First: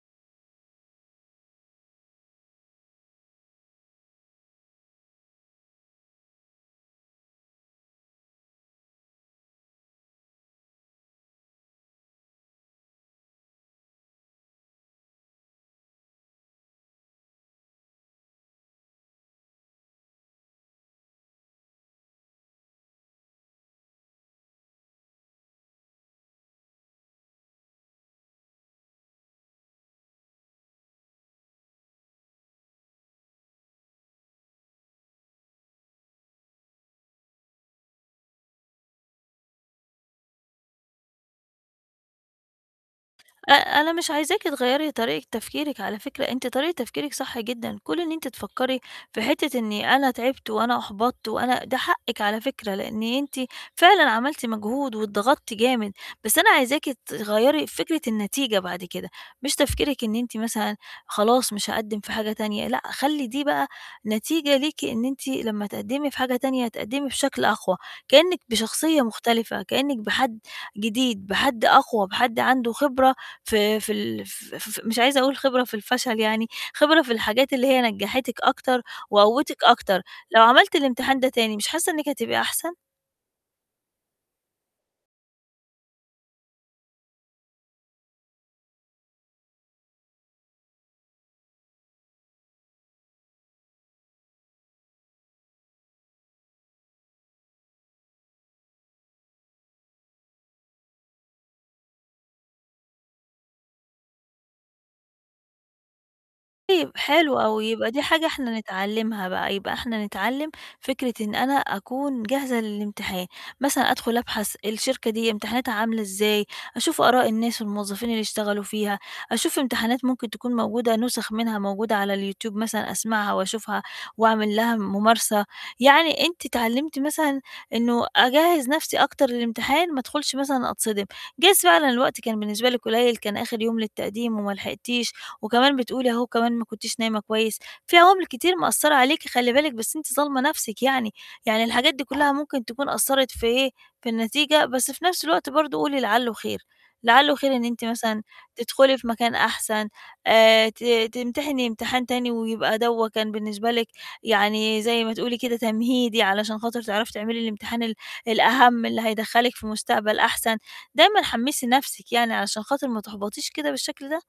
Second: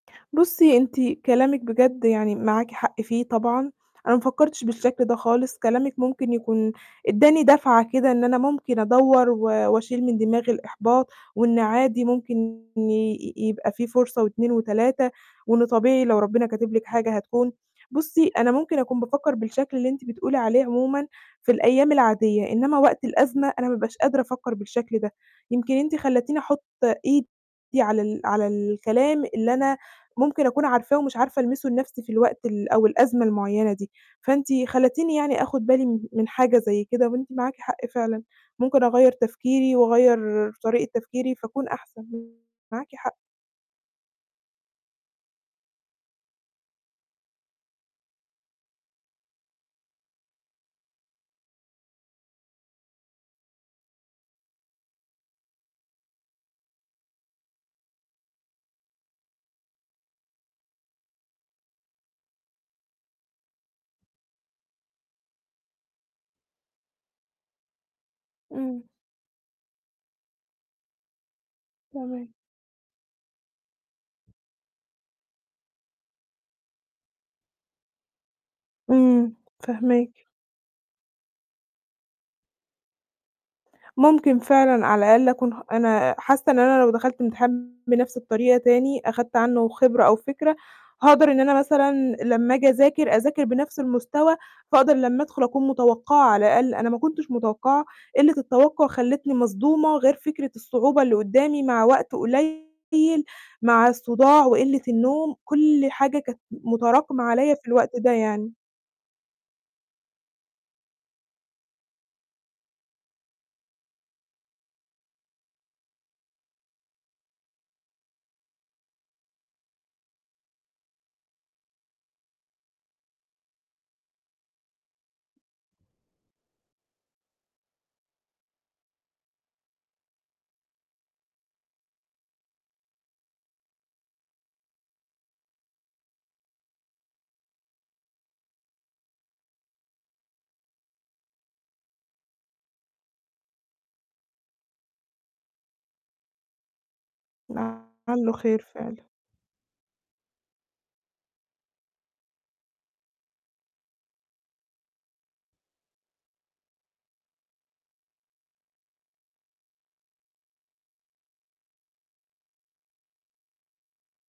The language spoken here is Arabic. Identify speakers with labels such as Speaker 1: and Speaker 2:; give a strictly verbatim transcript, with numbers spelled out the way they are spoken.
Speaker 1: بُصّي أنتِ كلامِك بجد يعني معاكِ حق فيه طبعًا، أنا ما فكّرتش بالشكل ده خالص، كلامِك ممكن يكون ادّاني دَفعة كده إن أنا ممكن أدوّر، و وأشيل من دماغي الإحباط وإن عادي ممكن يبقى في فرصة واتنين وتلاتة وإنه طبيعي لو ربنا كاتب لِك حاجة هتكون. بُصّي، أنا ممكن أكون بافكّر بالشكل اللي أنتِ بتقولي عليه عمومًا في الأيام العادية إنّما وقت الأزمة أنا ما بابقاش قادرة أفكّر بالشكل ده، يمكن أنتِ خلّيتيني أحُط إيدي على ال على الكلام اللي أنا ممكن أكون عارفاه ومش عارفة ألمسه لنَفْسي في الوقت ال أو الأزمة المعيّنة دي، فأنتِ خلّيتيني يعني آخُد بالي م من حاجة زي كده وأنتِ معاكِ حق فعلًا ممكن أغيّر تفكيري وأغيّر طريقة تفكيري فأكون أحسن، [unintelligible] معاكِ حق.
Speaker 2: آآ، أنا مش عايزاكِ تغيّري طريقة تفكيرِك على فكرة، أنتِ طريقة تفكيرِك صح جدًا، كون إن أنتِ تفكّري في حتة إنّي أنا تعبتِ وأنا أحبطت وأنا ده حقِّك على فكرة، لإن أنتِ فعلًا عملتِ مجهود واتضغطتِ جامد، بس أنا عايزاكِ تغيّري فكرة النتيجة بعد كده، مش تفكيرِك إن أنتِ مثلًا خلاص مش هاقدّم في حاجة تانية، لأ، خلّي دي بقى نتيجة ليكِ إن أنتِ لمّا تقدّمي في حاجة تانية تقدّمي بشكل أقوى كإنِّك
Speaker 1: إمم.
Speaker 2: بشخصية مختلفة، كإنِّك بحد جديد، بحد أقوى،
Speaker 1: تمام.
Speaker 2: بحد عنده خبرة ف في ال ف ف مش عايزة أقول خبرة في الفشل يعني، خبرة في الحاجات اللي هي نجّحتِك أكتر
Speaker 1: إمم،
Speaker 2: وقوتِك أكتر،
Speaker 1: فاهماكِ.
Speaker 2: لو عملتِ الإمتحان ده تاني مش حاسّة إنِّك هتبقى أحسن؟
Speaker 1: ممكن فعلًا على الأقل أكون ح أنا حاسّة إن أنا لو دخلت امتحان بنَفْس الطريقة تاني أخدت عنّه خبرة أو فكرة هاقدر إن أنا مثلًا لمّا آجي أذاكر، أذاكر بنَفْس المستوى، فاقدر لمّا أدخُل أكون متوقعة، على الأقل أنا ما كنتش متوقّعة قلّة التوقّع خلّتني مصدومة، غير فكرة الصعوبة اللي قدّامي مع وقت قليل مع الصداع وقلة النوم كل حاجة كانت م
Speaker 2: طيب،
Speaker 1: مُتراكمة
Speaker 2: حلو
Speaker 1: عليّا في
Speaker 2: أوي،
Speaker 1: الوقت
Speaker 2: يبقى دي
Speaker 1: ده
Speaker 2: حاجة
Speaker 1: يعني.
Speaker 2: إحنا نتعلّمها بقى يبقى إحنا نتعلّم فكرة إن أنا أكون جاهزة للامتحان، مثلًا أدخُل أبحث الشركة دي امتحاناتها عاملة إزاي أشوف آراء الناس والموظفين اللي اشتغلوا فيها، أشوف امتحانات ممكن تكون موجودة نُسخ منها موجودة على اليوتيوب مثلًا أسمعها وأشوفها وأعمل لها مُمارسة. يعني أنتِ أتعلمتِ مثلًا إنه أجهّز نَفْسي أكتر للإمتحان ما أدخُلش مثلًا أتصدم، جايز فعلًا الوقت كان بالنسبة لِك قليل كان آخِر يوم للتقديم وما لحقتيش، وكمان بتقولي أهو كمان ما كنتش نايمة كويس، في عوامل كتير مقصّرة عليكِ خلّي بالِك بس أنتِ ظالمة نَفْسك يعني، يعني الحاجات دي كلّها ممكن تكون أثّرت في إيه، في النتيجة بس في نَفْس الوقت برضه قولي لعلّه خير، لعلّه خير إن أنتِ مثلًا
Speaker 1: لعلّه خير
Speaker 2: تدخُلي
Speaker 1: فعلًا.
Speaker 2: في مكان أحسن آآ، ت تمتحني امتحان تاني ويبقى دَوّا كان بالنسبة لِك يعني زي ما تقولي كده تمهيدي، علشان خاطر تعرفي تعملي الامتحان ال الأهَم، اللي هيدخّلِك في مستقبل أحسن. دايمًا حمّسي نَفْسك يعني علشان خاطر ما تحبطش كده بالشكل ده.